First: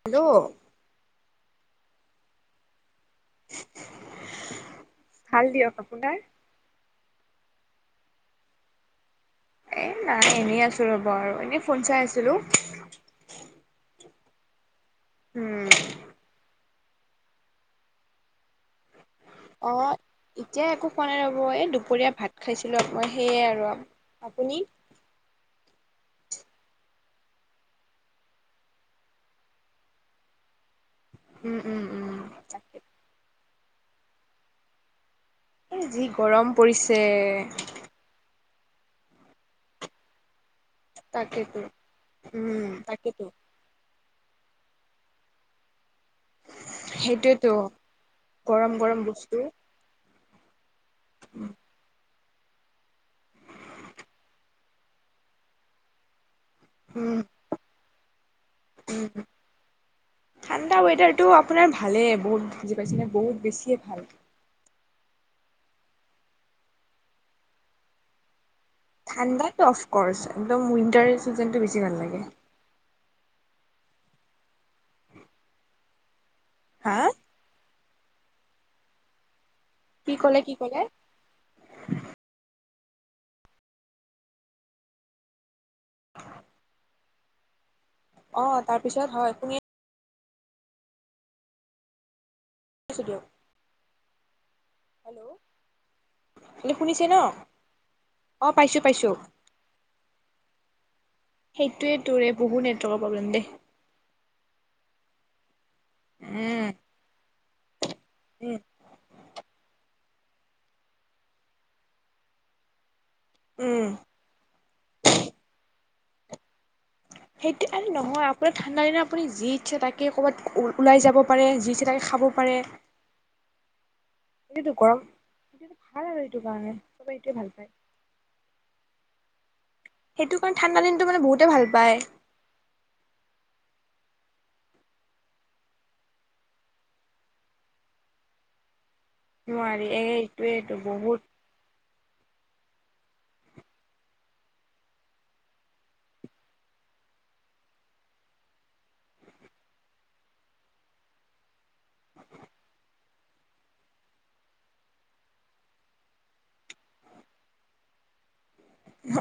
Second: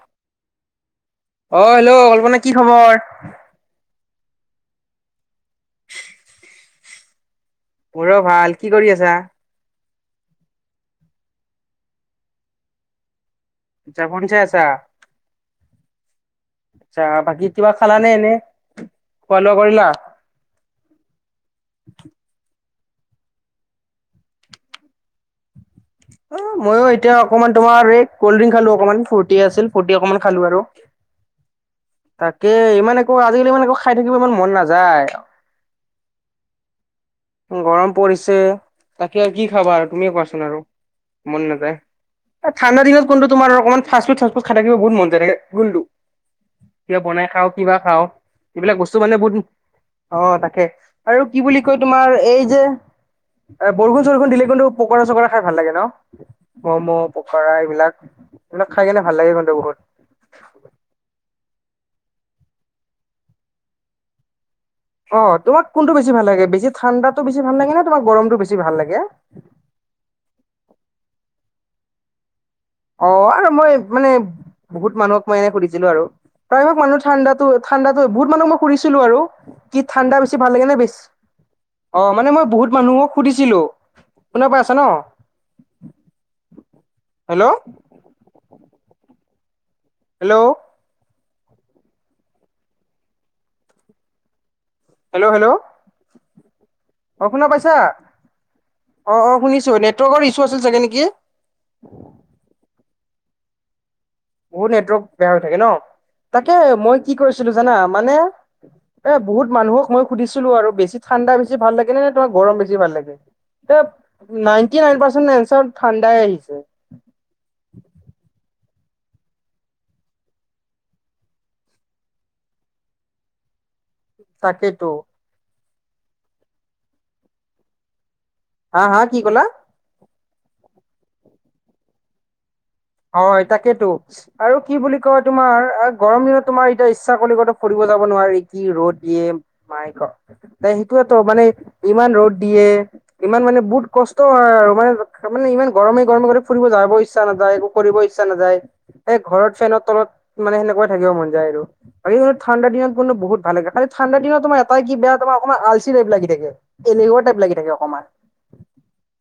Hello. অ hello Kalpana কি খবৰ। ভাল দিয়ক আপোনাৰ। মোৰো ভাল কি কৰি আছা। এই নাই এনেই আছো ৰ'ব আৰু এনেই ফোন চাই আছিলো। আচ্ছা ফোন চাই আছা। উম। আচ্ছা বাকি কিবা খাল নে এনেই। অ এতিয়া একো খোৱা নাই ৰ'ব এ দুপৰীয়া ভাত খাইছো। সেইয়াই আৰু আপুনি। অ মইও এতিয়া অকমান তোমাৰ এই কল্ড ড্ৰিংক খালো অকমান ফুৰ্তি আছিল ফুৰ্তি অকমান খালো আৰু [unintelligible] উম উম উম তাকে ইমান একো আজিকালি ইমান একো খাই থাকিব ইমান মন নাযায় এ যি গৰম পৰিছে গৰম পৰিছে তাকে আৰু কি খাবা তুমিও কোৱাচোন আৰু মন তাকেতো নাযায় উম ঠাণ্ডা দিনত তাকেতো কোনটো তোমাৰ ফাৰ্ষ্ট ফুড সাটফুদ খাই থাকিব বহুত মন যায় থাকে কিবা বনাই খাওঁ, সেইটোয়েতো কিবা খাওঁ। গৰম এইবিলাক বস্তু গৰম মানে বহুত অ তাকে আৰু কি বুলি কয় তোমাৰ এই যে এ বৰষুণ চৰষুণ দিলে কিন্তু পকৰা চকৰা খাই ভাল লাগে ন? ম'ম', উম পকাৰা এইবিলাক এইবিলাক খাই কিনে ভাল লাগে কিন্তু বহুত। ঠাণ্ডা ৱেডাৰটো আপোনাৰ ভালে বহুত বুজি পাইছে ন বহুত বেছিয়ে ভাল। অ তোমাকোনটো বেছি ভাল লাগে। ঠাণ্ডাতটো বেছি ভাল লাগে তোমাক গৰমটো বেছি? [unintelligible] ঠাণ্ডাটো অফকৰ্চ, একদম উইণ্টাৰ চিজনটো বেছি ভাল লাগে। অ আৰু মই মানে বহুত মানুহক মই এনেই সুধিছিলো আৰু। প্ৰায়ভোক হা মানুহ ঠাণ্ডাতো ঠাণ্ডাত বহুত মানুহ মই সুধিছিলো আৰু। কি ঠাণ্ডা ক'লে বেছি কি ভাল লাগে ক'লে নে বেচ অ মানে মই বহুত,। মানুহক সুধিছিলো। শুনা পাইছ ন? হেল্ল,। অ তাৰপিছত হয় তুমি। হেল্ল',। ছ দিয়ক। হেল্ল', হেল্ল', ল শুনিছে ন? অ শুনা পাইছা অ', পাইছো পাইছো। অ অ শুনিছো, নেটৱৰ্কৰ ইচু আছে চাগে নেকি। সেইটোৱেটো বহুত নেটৱৰ্কৰ প্ৰব্লেম দেই। বহুত নেটৱৰ্ক বেয়া হৈ থাকে ন। তাকে উম, মই কি কৰিছিলো জানা, মানে উম, এ বহুত মানুহক মই সুধছিলো আৰু বেছিঠাণ্ডা বেছি ভাল লাগে নে, তোৰ গৰম ভাল লাগে? এ উম। নাইনটি নাইন পাৰ্চেন্ট এনচাৰ ঠাণ্ডাই আহিব। [unintelligible] উ [unintelligible] সেইটো আৰু নহয়, আপোনাৰ ঠাণ্ডাদিনত আপুনি যি ইচ্ছে তে ক'ৰবাত ওলাই যাব পাৰে, যি ইচ্ছা তাক খাব পাৰে। এইটোতো তাকেইতো। গৰম সেইটো ভাল আৰু এইটো কাৰণে চবে এইটোৱে ভাল পায়। হা হা কি ক'লা? সেইটো কাৰণে ঠাণ্ডা দিনতটো মানে বহুতে ভাল পায়। হয় তাকেইেতটো আৰু কি বুলি কয় তোমাৰ গৰম দিনত তোমাৰ এতিয়া ইচ্ছা কৰিগত ফুৰিব? ৰদ দিয়ে নোৱাৰি এ এইটোৱেটো বহুত সেইটোৱেটো মানে [unintelligible] দিয়ে, ইমান মানে বহুত কষ্ট হয় আৰু মানে মানে ইমান গৰমে গৰমে গ ফুৰিব যাব ইচ্ছা নাযায়। কৰিব ইচ্ছা নাযায়। এ ঘৰত ফেনৰ তলত মানে সেনেকুৱাই থাকিব মন যায় আৰু। আৰু ঠাণ্ডা দিনতবুলে বহুত [unintelligible] ভাল লাগে। ঠাণ্ডা দিনত তোমাৰ এটা কি বেয়া তাৰ অ আলচি টাইপ লাগি থাকে, এলেশুৱা টাইপ লাগি থাকে অকমান।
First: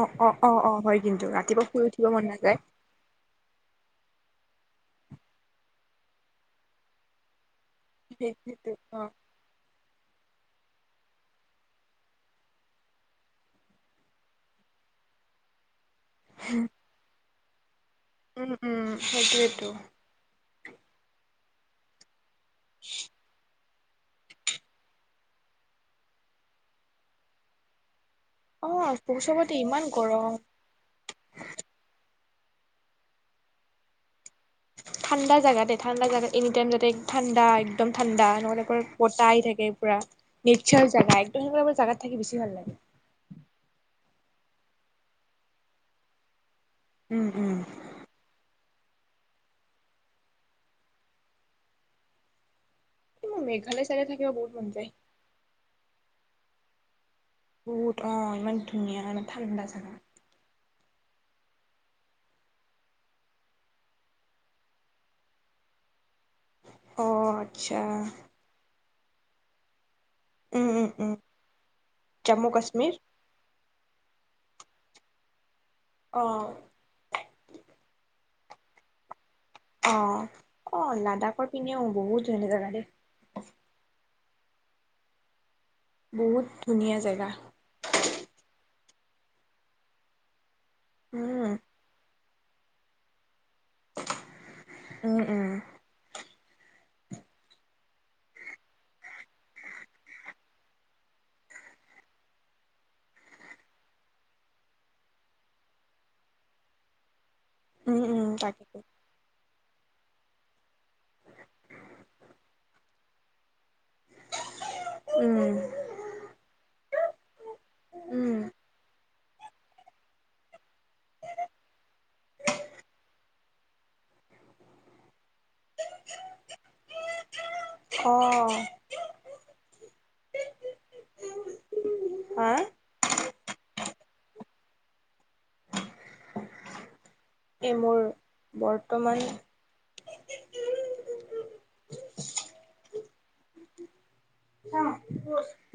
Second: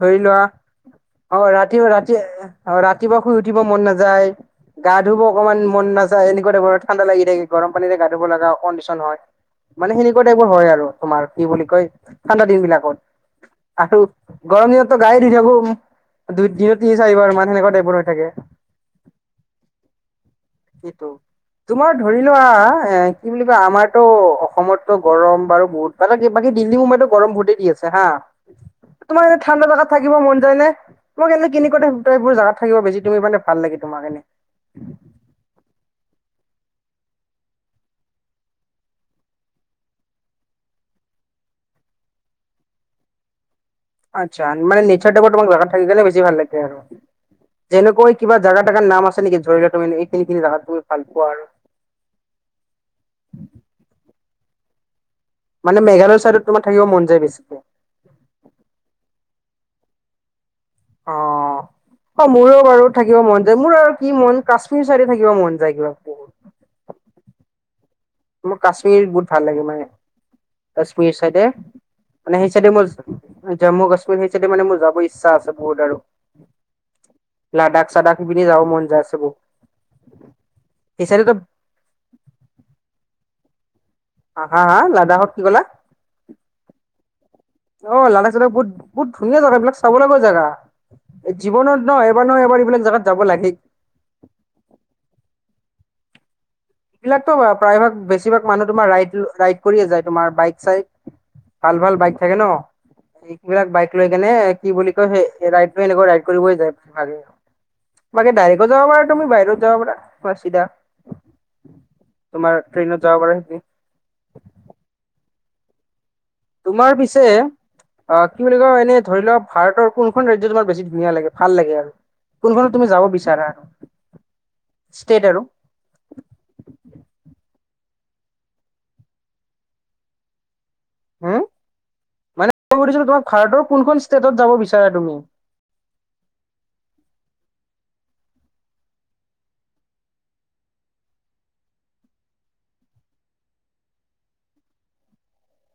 অ ধৰি অ লোৱা অ অ হয় কিন্তু অ ৰাতিপুৱা ৰাতি শুই উঠিব ৰাতি মন নাযায়। অ ৰাতিপুৱা শুই উঠিব মন নাযায়, গা ধুব অকনমান মন নাযায়, এনেকুৱা ধৰণৰ ঠাণ্ডা লাগি থাকে। গৰম পানীৰে গা ধুব লগা সেইটোৱেটো কণ্ডিচন অ', হয়। মানে কেনেকুৱা এইবোৰ হয় আৰু তোমাৰ কি বুলি কয় ঠাণ্ডা দিন বিলাকত। আৰু গৰম দিনতো গায়ে ধুই থাকো। দুই দিনৰ তিনি চাৰিবাৰ মানে সেনেকা টাইপৰ। থাকে উম উম সেইটোৱেটো। সেইটো। তোমাৰ ধৰি লোৱা এ কি বুলি কয় আমাৰ- ো অসমতো গৰম বাৰু বহুত মানে বাকী দিল্লী মো মাইতো গৰম বহুতেই দি আছে হা অ', তোমাৰ এনে চবতে ঠাণ্ডা ইমান জোগাত থাকিব গৰম মন যায় নে? তোমাক এনে কিন ক ত এইবোৰ জাগাত থাকিব বেছি তুমি মানে ভাল লাগে তোমাৰ কাৰণে? ঠাণ্ডা জাগা দেই ঠাণ্ডা জাগা। এনি টাইম যাতে ঠাণ্ডা, একদম ঠাণ্ডা, নহ'লে পৰা পতাই থাকে পুৰা নেচাৰ জেগা। তেনেকোৱা মোৰ জাগাত থাকি বেছি ভাল লাগে। আচ্ছা মানে নেচাৰ টাইপত তোমাক জাগাত থাকি কিনে বেছি ভাল লাগে আৰু উম উম। যেনেকৈ কিবা জাগাত নাম আছে নেকি ধৰিলোৱা এইখিনিখিনি জাগা ভাল পোৱা আৰু। মোৰ মেঘালয় চাইতে থাকিব বহুত মন যায়। মানে মেঘালয় ছাইডত তোমাৰ থাকিব মন যায় বেছি। বহুত অ ইমান ধুনীয়া মানে ঠাণ্ডা জাগা। অ। অ মোৰো বাৰু থাকিব মন যায় মোৰ আৰু কি মন কাশ্মীৰ চাইডে থাকিব মন যায় কিবা বহুত। অ আচ্ছা। মোৰ কাশ্মীৰ বহুত ভাল লাগে মানে। উম উম উম কাশ্মীৰ চাইডে মানে জম্মু সেই চাইডে বছ কাশ্মীৰ। জম্মু কাশ্মীৰ হেইচাইডে মানে মোৰ যাব ইচ্ছা আছে বহুত আৰু অ'। লাডাখ চাডাখ। সেই পিনে যাব মন যায় আছে বহু অহ অ লাডাখৰ পিনিও বহুত ধুনীয়া জাগাডেই। হা হা লাদাখক কি ক'লা? বহুত ধুনীয়া জেগা। অ লাডাখ চাডাখ বহুত বহুত ধুনীয়া জাগা বিলাক চাব লগা জাগা এই উম। জীৱনত ন। নয় এইবাৰ এইবিলাক জাগাত যাব লাগেই। উম উম। এইবিলাকতো প্ৰায়ভাগ বেছিভাগ মানুহ তোমাৰ ৰাই ৰাইড কৰিয়ে যায় তোমাৰ বাইক চাইক। ভাল ভাল বাইক থাকে ন। এইবিলাক বাইক লৈ কেনে কি বুলি কয় সেই ৰাইডে এনেকুৱা ৰাইড কৰিবই যায় ভাগে ভাগে উম উম তোমালোকে ডাইৰেকো তাকেতো যাব পাৰা তুমি বাইকতো যাব পাৰা পুৰা চিধা। তোমাৰ ট্ৰেইনত যাব পাৰা সেতি। উম। অ উম কি বুলি কয় এনে ধৰি লওঁক ভাৰতৰ কোনখন ৰাজ্য তোমাৰ বেছি ধুনীয়া লাগে ভাল লাগে আৰু। কোনখনত তুমি যাব বিচাৰা আৰু ষ্টেট আৰু। অ উম হা মানেই সুধিছিলোঁ তোমাৰ ভাৰতৰ কোনখন ষ্টেটত যাব বিচাৰা তুমি। [inaudible] এই মোৰ বৰ্তমান।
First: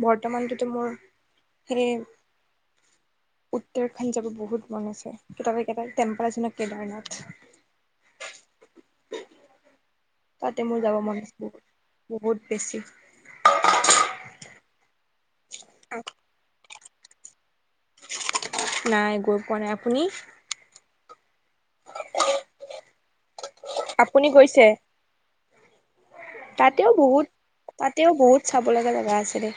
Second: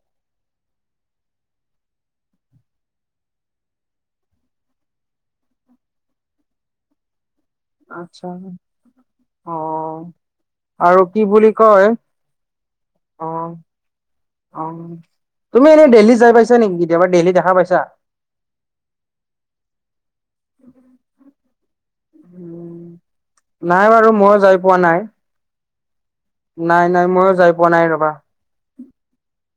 বৰ্তমানটোতো মোৰ সেই। উত্তৰাখণ্ড যাব বহুত মন আছে কেটাবা কেইটাপ টেম্পাল আছে নহয় কেদাৰনাথ। আছা অ। তাতে মোৰ যাব আৰু মন কি আছে বুলি বহুত কয় বহুত বেছি অ অ তুমি এনেই দেহল্লি যাই পাইছ নেকি কেতিয়াবা দেহল্লি দেখা পাইছা। নাই গৈ পোৱা নাই আপুনি। নাই বাৰু আপুনি ময়ো যাই গৈছে পোৱা নাই। নাই তাতেও নাই বহুত ময়ো যাই পোৱা নাই তাতেও ৰবা। বহুত চাব লগা জেগা আছিলে।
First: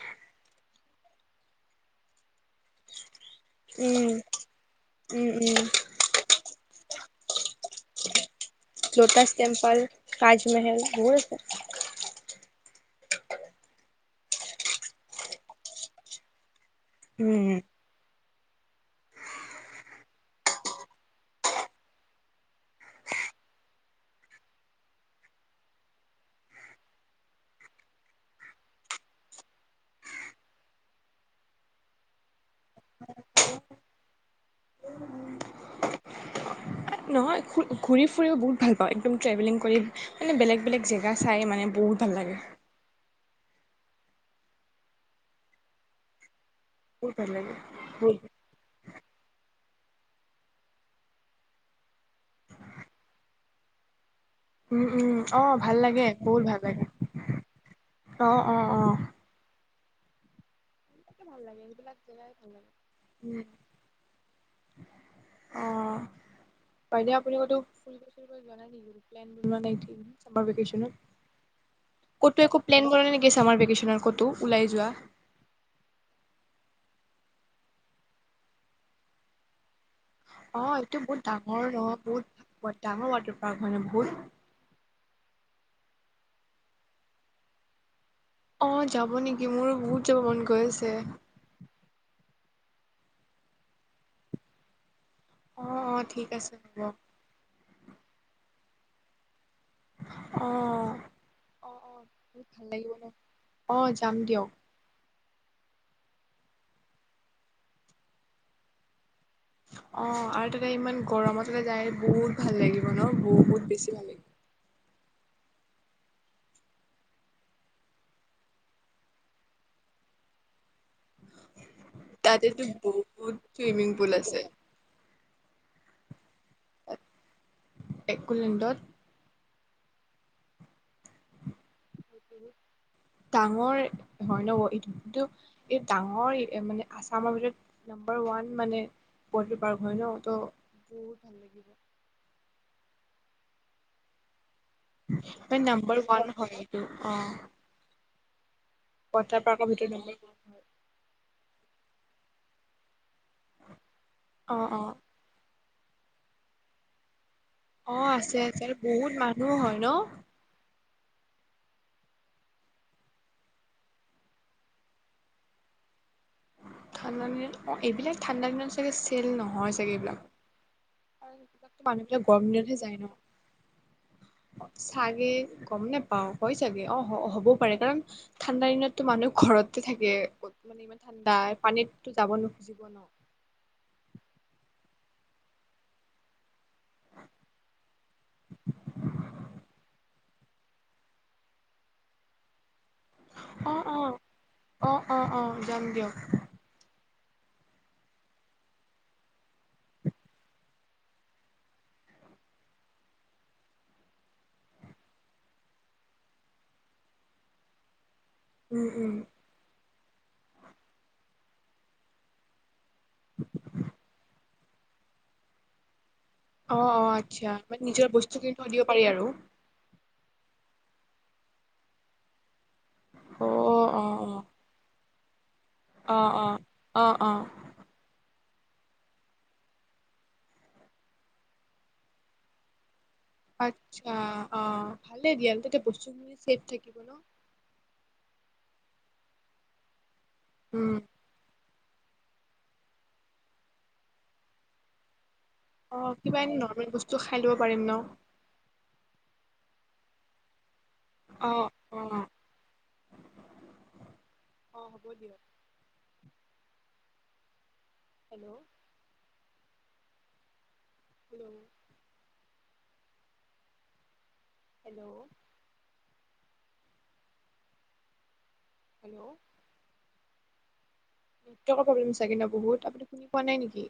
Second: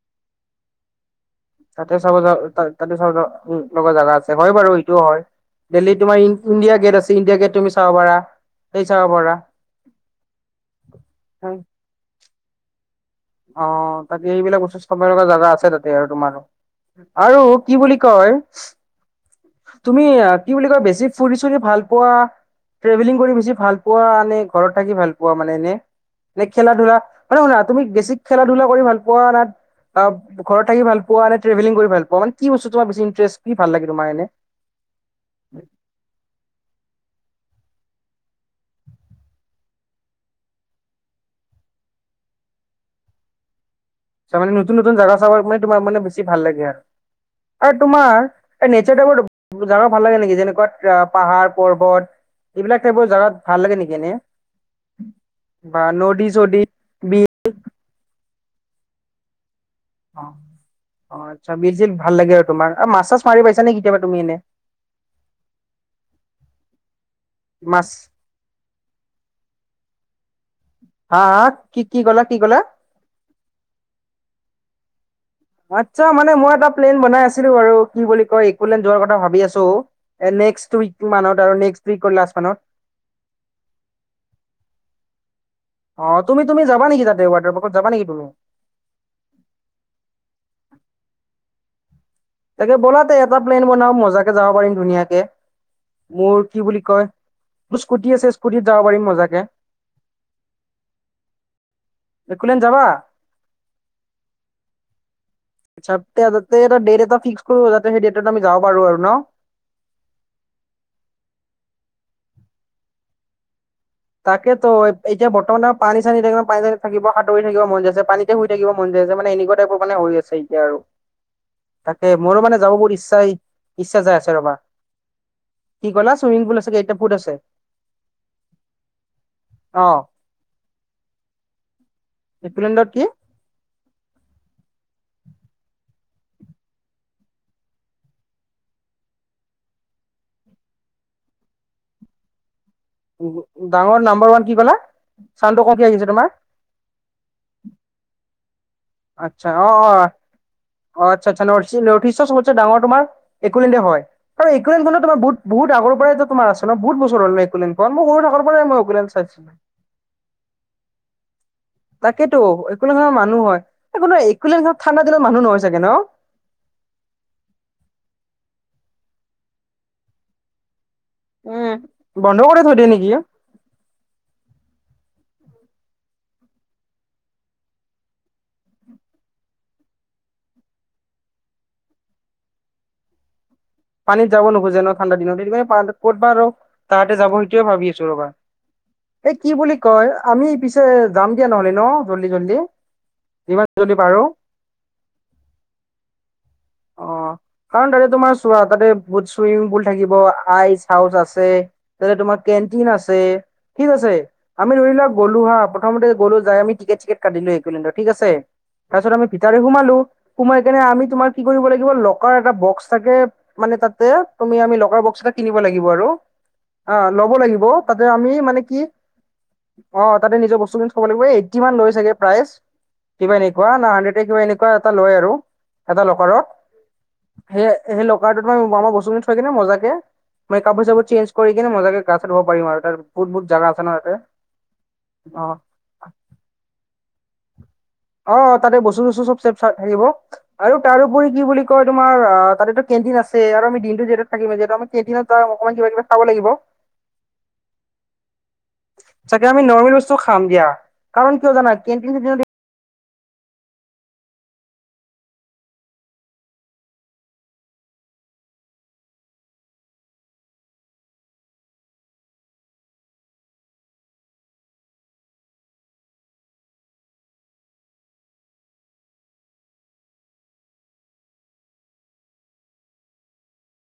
তাতে চাব যাৱ তাতে চাব যাৱ উ লগৰ উম জাগা আছে হয় বাৰু সেইটোও হয় উম উম দেল্লিত তোমাৰ ইণ্ডিয়া। গেট আছে ইণ্ডিয়া গেট তুমি চাব পাৰা। সেই চাব লটাছ পাৰা টেম্পাল তাজমহল বহুত আছে। অ তাতে এইবিলাক ওচৰত চব লগা জাগা আছে তাতে আৰু তোমাৰোঁ। আৰু উম কি বুলি কয়। তুমি কি বুলি কয় বেছি ফুৰি চুৰি ভাল পোৱা। ট্ৰেভেলিং কৰি বেছি ভাল পোৱা নে ঘৰত থাকি ভাল পোৱা মানে এনে? নে খেলা -ধূলা মানে শুনা তুমি বেছিক খেলা- ধূলা কৰি ভাল পোৱা না তব ঘৰত থাকি ভাল পোৱা নে ট্ৰভেলিং কৰি ভাল পোৱা মানে কি বস্তু তোমাৰ বেছি ইণ্টাৰেষ্ট কি ভাল লাগে তোমাৰ এনে? [inaudible] নহয় ঘূৰি -ফুৰিও বহুত ভাল পাওঁ একদম ট্ৰেভেলিং কৰি মানে বেলেগ- বেলেগ জেগা চাই মানে বহুত ভাল লাগে। চ' মানে নতুন- নতুন জাগা চাব তোমাৰ মানে বেছি ভাল লাগে আৰ। বহুত ভাল লাগে। অহ, বহুত। তোমাৰ এ নেচাৰটা বত [unintelligible] জাগাটো ভাল লাগে নেকি যেনেকুৱা পাহাৰ- পৰ্বত এইবিলাক টাইপৰ জাগত ভাল লাগে নেকি এনে? উম-উম অহ ভাল বা লাগে নদী বহুত চদী ভাল লাগে। বিল অ', - অ', - অ', অ', অহ, ভাল আচ্ছা লাগে বিৰ ছীল সেইবিলাক ভাল জেগাই লাগে আৰু তোমাৰ মাছ -চাছ মাৰি পাইছা নে কেতিয়াবা তুমি এনে? অহ, বাইদেউ আপুনি কতো মাছ ফুৰিব চুৰিব যোৱা নাই নেকি প্লেন বনোৱা নাইটো? চামাৰ ভেকেশনত হা হা কি কি ক'লা কি ক'লা ক'তো প্লেন কৰে নাই নেকি চামাৰ ভেকেশন কতো ওলাই যোৱা আচ্ছা মানে মই এটা প্লেন বনাই আছিলো আৰু কি বুলি কয় একো ললেন যোৱাৰ কথা ভাবি আছো। নেক্সট অঁ উইক এইটো বহুত মানত আৰু ডাঙৰ ন নেক্সট উইকৰ লাষ্ট মানত বহুত ডাঙৰ ৱাটাৰ পাৰ্ক হয় ন বহুত [unintelligible] অঁ তুমি তুমি যা তাতে ৱাটাৰ পাৰ্ক যাবা নেকি তুমি অ যাব নেকি মোৰো বহুত যাব মন গৈ আছে তাকে ব'লা তে এটা প্লেন বনাও মজাকে যাব পাৰিম ধুনীয়াকে অ অ ঠিক মোৰ আছে কি হ'ব। বুলি কয় তোৰ স্কুটি আছে স্কুটিত যাব পাৰিম মজাকে। অহ অহ - অহ বহুত একোলেণ্ড ভাল যাবা? লাগিব ন' অহ যাম দিয়ক। যাতে [unintelligible] দেট এটা ফিক্স কৰো যাতে সেই ডেটত আমি যাব পাৰো আৰু ন' অহ, আৰু তাতে ইমান গৰমত তাতে যায় বহুত ভাল লাগিব ন' বহুত বেছি। ভাল লাগিব। তাকেতো এতিয়া বৰ্তমানে পানী- চানী থাকিব, পানী - চানী থাকিব সাঁতুৰিব মন যাই আছে পানীতে শুই থাকিব মন যায় আছে মানে এনেকুৱা টাইপৰ মানে হৈ চেতিয়া আৰু তাকে মোৰো মানে তাতেতো যাব বহু বহুত ইচ্ছাই- চুইমিং ইচ্ছা পুল যাই আছে ৰবা। কি ক'লা চুইমিং পুল আছে কেইটা এইটা ফুট আছে- একলেণ্ডত অহ ডাঙৰ হয় ন' এইটো কিন্তু। এই ডাঙৰ মানে আছামৰ ভিতৰত নাম্বৰ ওৱান মানে পল্ট্ৰি পাৰ্ক হয় ন' ত' বহুত ভাল লাগিব। ডাঙৰ নাম্বৰ ওৱান কি ক'লা? মানে চাউণ্ডটো কমকে নম্বৰ আহিছে তোমাৰ ওৱান হয় এইটো অহ। আচ্ছা অ'- অ'- অ' আচ্ছা -আচ্ছা নৰ্থ ইষ্ট- নৰ্থ ইষ্টৰ চবতছে ডাঙৰ তোমাৰ একোলেন্দে হয় আৰু অ' অ' একোলেদনখন তোমাৰ বহুত - বহুত আগৰ পৰাই তোমাৰ আছে ন ' বহুত বছৰ হ'ল একলেণ্ডখন মই অহ, সৰু আছে থকাৰ পৰাই -আছে মই একলেণ্ড বহুত মানুহ চাইছিলো হয় ন' [inaudible] তাকেতো একলেণ্ডখনত মানুহ হয়। একোলেনদখনত ঠাণ্ডা দিনত মানুহ নহয় ছাগে ন'? ঠাণ্ডা দিনত অ', এইবিলাক ঠাণ্ডা দিনত চাগে চেল নহয় চাগে এইবিলাক। উম মানুহ বিলাক বন্ধ গৰম কৰি দিনতহে থৈ দিয়ে যায় নেকি ন', চা কি গ'ম নোপাও হয় চাগে অহ হব-হ'বও পাৰে কাৰণ ঠাণ্ডা দিনততো মানুহ ঘৰতে থাকে। কত মানে ইমান ঠাণ্ডা পানীততো যাব নোখুজিব ন', পানিত যাব নোখোজে ন' ঠাণ্ডা দিনত এইটো কাৰণে কতবা ৰও তাহাতে যাব সেইটোৱে ভাবি আছো ৰবা এই কি বুলি কয় আমি পিছে যাম দিয়া নহলে ন' জল্দি- জল্দি ইবাৰ অ যদি অ পাৰো। অ অ অ যাম দিয়ক অহ, কাৰণ তাতে তোমাৰ টোহাৰ তাতে বহুত চুইমিং পুল থাকিব আইচ- হাউচ আছে তাতে তোমাৰ কেনটিন আছে ঠিক আছে আমি ধৰি লোৱা গ'লো হা প্ৰথমতে গলো যাই আমি টিকেট- চিকেট কাটিলো একুলেন্দত ঠিক আছে উম তাৰ পিছত উম আমি ভিতাৰে সোমালো। সোমাই কেনে আমি তোমাৰ কি কৰিব লাগিব লকাৰ এটা বক্স থাকে মানে তাতে তুমি আমি লকাৰ বক্স এটা কিনিব লাগিব আৰু। অ অ অঁ ল'ব আচ্ছা লাগিব মানে তাতে নিজৰ আমি বস্তু খিনি মানে থৈ কি দিব পাৰি আৰু অঁ তাতে নিজৰ বস্তুখিনি থব লাগিব এ এইটটিমান লৈ চাগে প্ৰাইচ, কিবা অ এনেুৱা না অ অ হান্দ্ৰেড এনেকুৱাই এটা লয় আৰু। এটা অ লকাৰৰ অ অ অ সেই হেল্লো [unintelligible] বস্তুখিন থৈ কিনে মজাকে মানে কাপো চাপো চেঞজ কৰি কিনে মজাকে গা চা ধূব পাৰিম আৰু। বহুত বহুত জাগা আছে ন তাতে আচ্ছা অ ভালে অ দিয়া তাতে বস্তুখিনি চেফ থাকিব ন। অ তাতে বস্তু চস্তু চব চেভ থাকিব আৰু উম তাৰপৰি কি বুলি কয় তোমাৰ আহ তাতেতো কেণ্টিন আছে আৰু আমি দিনটো যিহেতু থাকিম যিহেতু আমি কেণ্টিনত অকমান কিবা অ কিবি খাব কিবা লাগিব এনে নৰ্মেল বস্তু খাই লব পাৰিম ন। চাগে আমি নৰ্মেল বস্তু খাম দিয়া কাৰণ অ কিয় জানা অ কেন্টিন অ, হ'ব দিয়ক। হেল্ল', হেল্ল', হেল্ল', হেল্ল', নেটৱৰ্কৰ প্ৰব্লেম চাগে ন' বহুত? আপুনি শুনি পোৱা নাই নেকি?